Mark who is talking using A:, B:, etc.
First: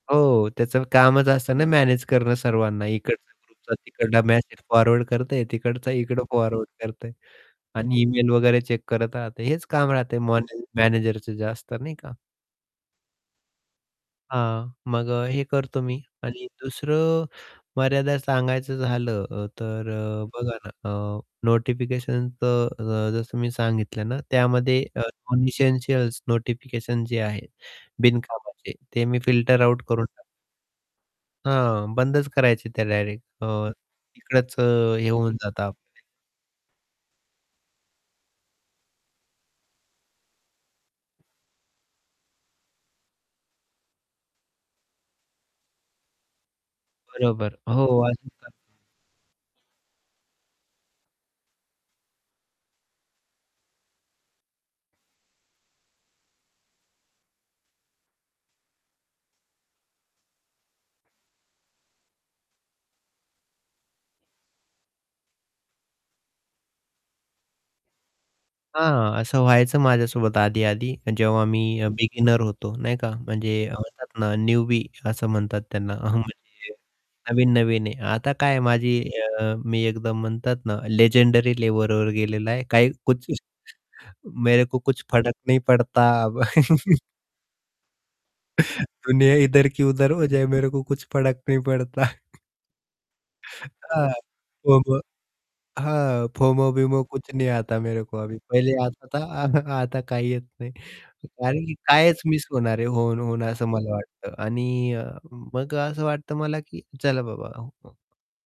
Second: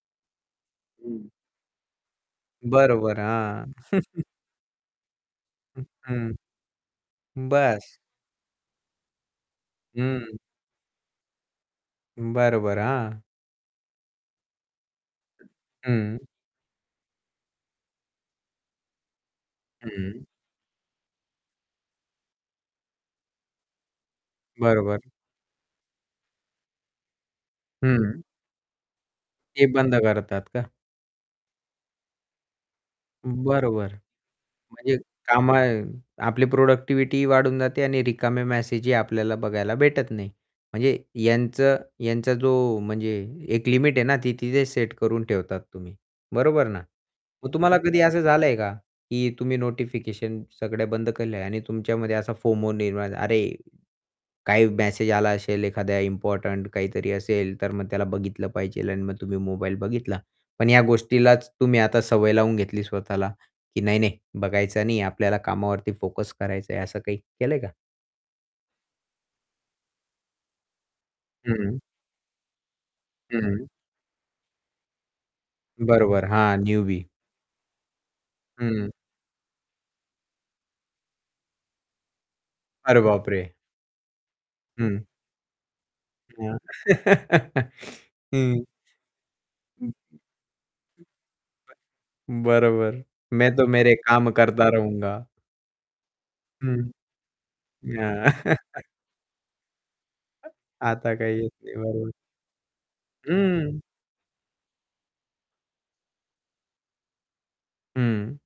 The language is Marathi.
A: हो. त्याचं कामच
B: हं.
A: असतं ना मॅनेज करणं सर्वांना
B: बरोबर,
A: इकडचा
B: हां.
A: ग्रुपचा तिकडला मेसेज फॉरवर्ड करतंय,
B: हं,
A: तिकडचा इकडं
B: हं.
A: फॉरवर्ड करतंय
B: बस.
A: आणि ईमेल वगैरे चेक करत राहते, हेच काम राहतंय
B: हं.
A: मॉन मॅनेजरच जे असतं नाही का.
B: बरोबर. हां.
A: हां, मग अ, हे करतो मी
B: हं.
A: आणि दुसरं मर्यादा सांगायचं झालं अ, तर
B: हं.
A: अ, बघा ना अ, नोटिफिकेशन तर अ, जसं मी सांगितलं ना त्यामध्ये अ,
B: बरोबर.
A: नॉन एसेंशियल्स नोटिफिकेशन जे आहे
B: हं.
A: बिनकामाचे ते मी फिल्टर
B: ते
A: आउट
B: बंद
A: करून टाक
B: करतात का?
A: हां, बंदच करायचे त्या डायरेक्ट
B: अं,
A: अ,
B: बरोबर.
A: तिकडंच
B: म्हणजे
A: हे होऊन जाता
B: कामं
A: आपले.
B: आपली प्रोडक्टिविटीही वाढून जाते आणि रिकामे मेसेजही आपल्याला बघायला भेटत नाही. म्हणजे यांच यांचा जो म्हणजे एक लिमिट आहे ना ती तिथे सेट करून ठेवतात तुम्ही, बरोबर ना? मग
A: बरोबर.
B: तुम्हाला
A: हो.
B: कधी असं
A: अजून
B: झालं
A: तर
B: आहे का, की तुम्ही नोटिफिकेशन सगळं बंद केले आहे आणि तुमच्यामध्ये असा फोमो निर्माण "अरे काही मेसेज आला असेल, एखाद्या इम्पोर्टंट काहीतरी असेल तर मग त्याला बघितलं पाहिजे." आणि मग तुम्ही मोबाईल बघितला. पण ह्या गोष्टीलाच तुम्ही आता सवय लावून घेतली स्वतःला की "नाही, नाही बघायचं नाही आपल्याला कामावरती फोकस करायचा आहे." असं काही केलंय का?
A: हां. असं व्हायचं माझ्यासोबत आधी-आधी जेव्हा मी
B: हं.
A: बिगिनर होतो नाही का म्हणजे
B: हं.
A: अ, म्हणतात ना न्यूबी असं म्हणतात त्यांना अ,
B: बरोबर.
A: म्हणजे
B: हां. न्यूबी.
A: नवीन-नवीन आहे. आता काय आहे
B: हं.
A: माझी अ, मी एकदम म्हणतात ना लेजेंडरी लेवलवर गेलेलं आहे काही
B: अरे
A: कुछ
B: बापरे!
A: मेरे को
B: हं.
A: कुछ फरक नाही पडता.
B: हां. हं.
A: दुनिया इधर की
B: हं, हं.
A: उधर हो जय मेरे को कुछ फडक नही पडता.
B: [unintelligible] बरोबर. मैं तो मेरे
A: हां,
B: काम करता
A: फोमो
B: रहूंगा.
A: हां, फोमो
B: हं.
A: बिमो कुछ नहीं आता मेरे को अभी
B: हां.
A: पहिले आता था आता काही येत
B: [unintelligible]
A: नाही.
B: आता काही येत
A: कारण की
B: नाही बरोबर.
A: कायच मिस होणार आहे? होऊन, होऊन असं
B: हं.
A: मला वाटतं आणि अ, मग असं वाटतं मला की "चला बाबा मग"
B: हं.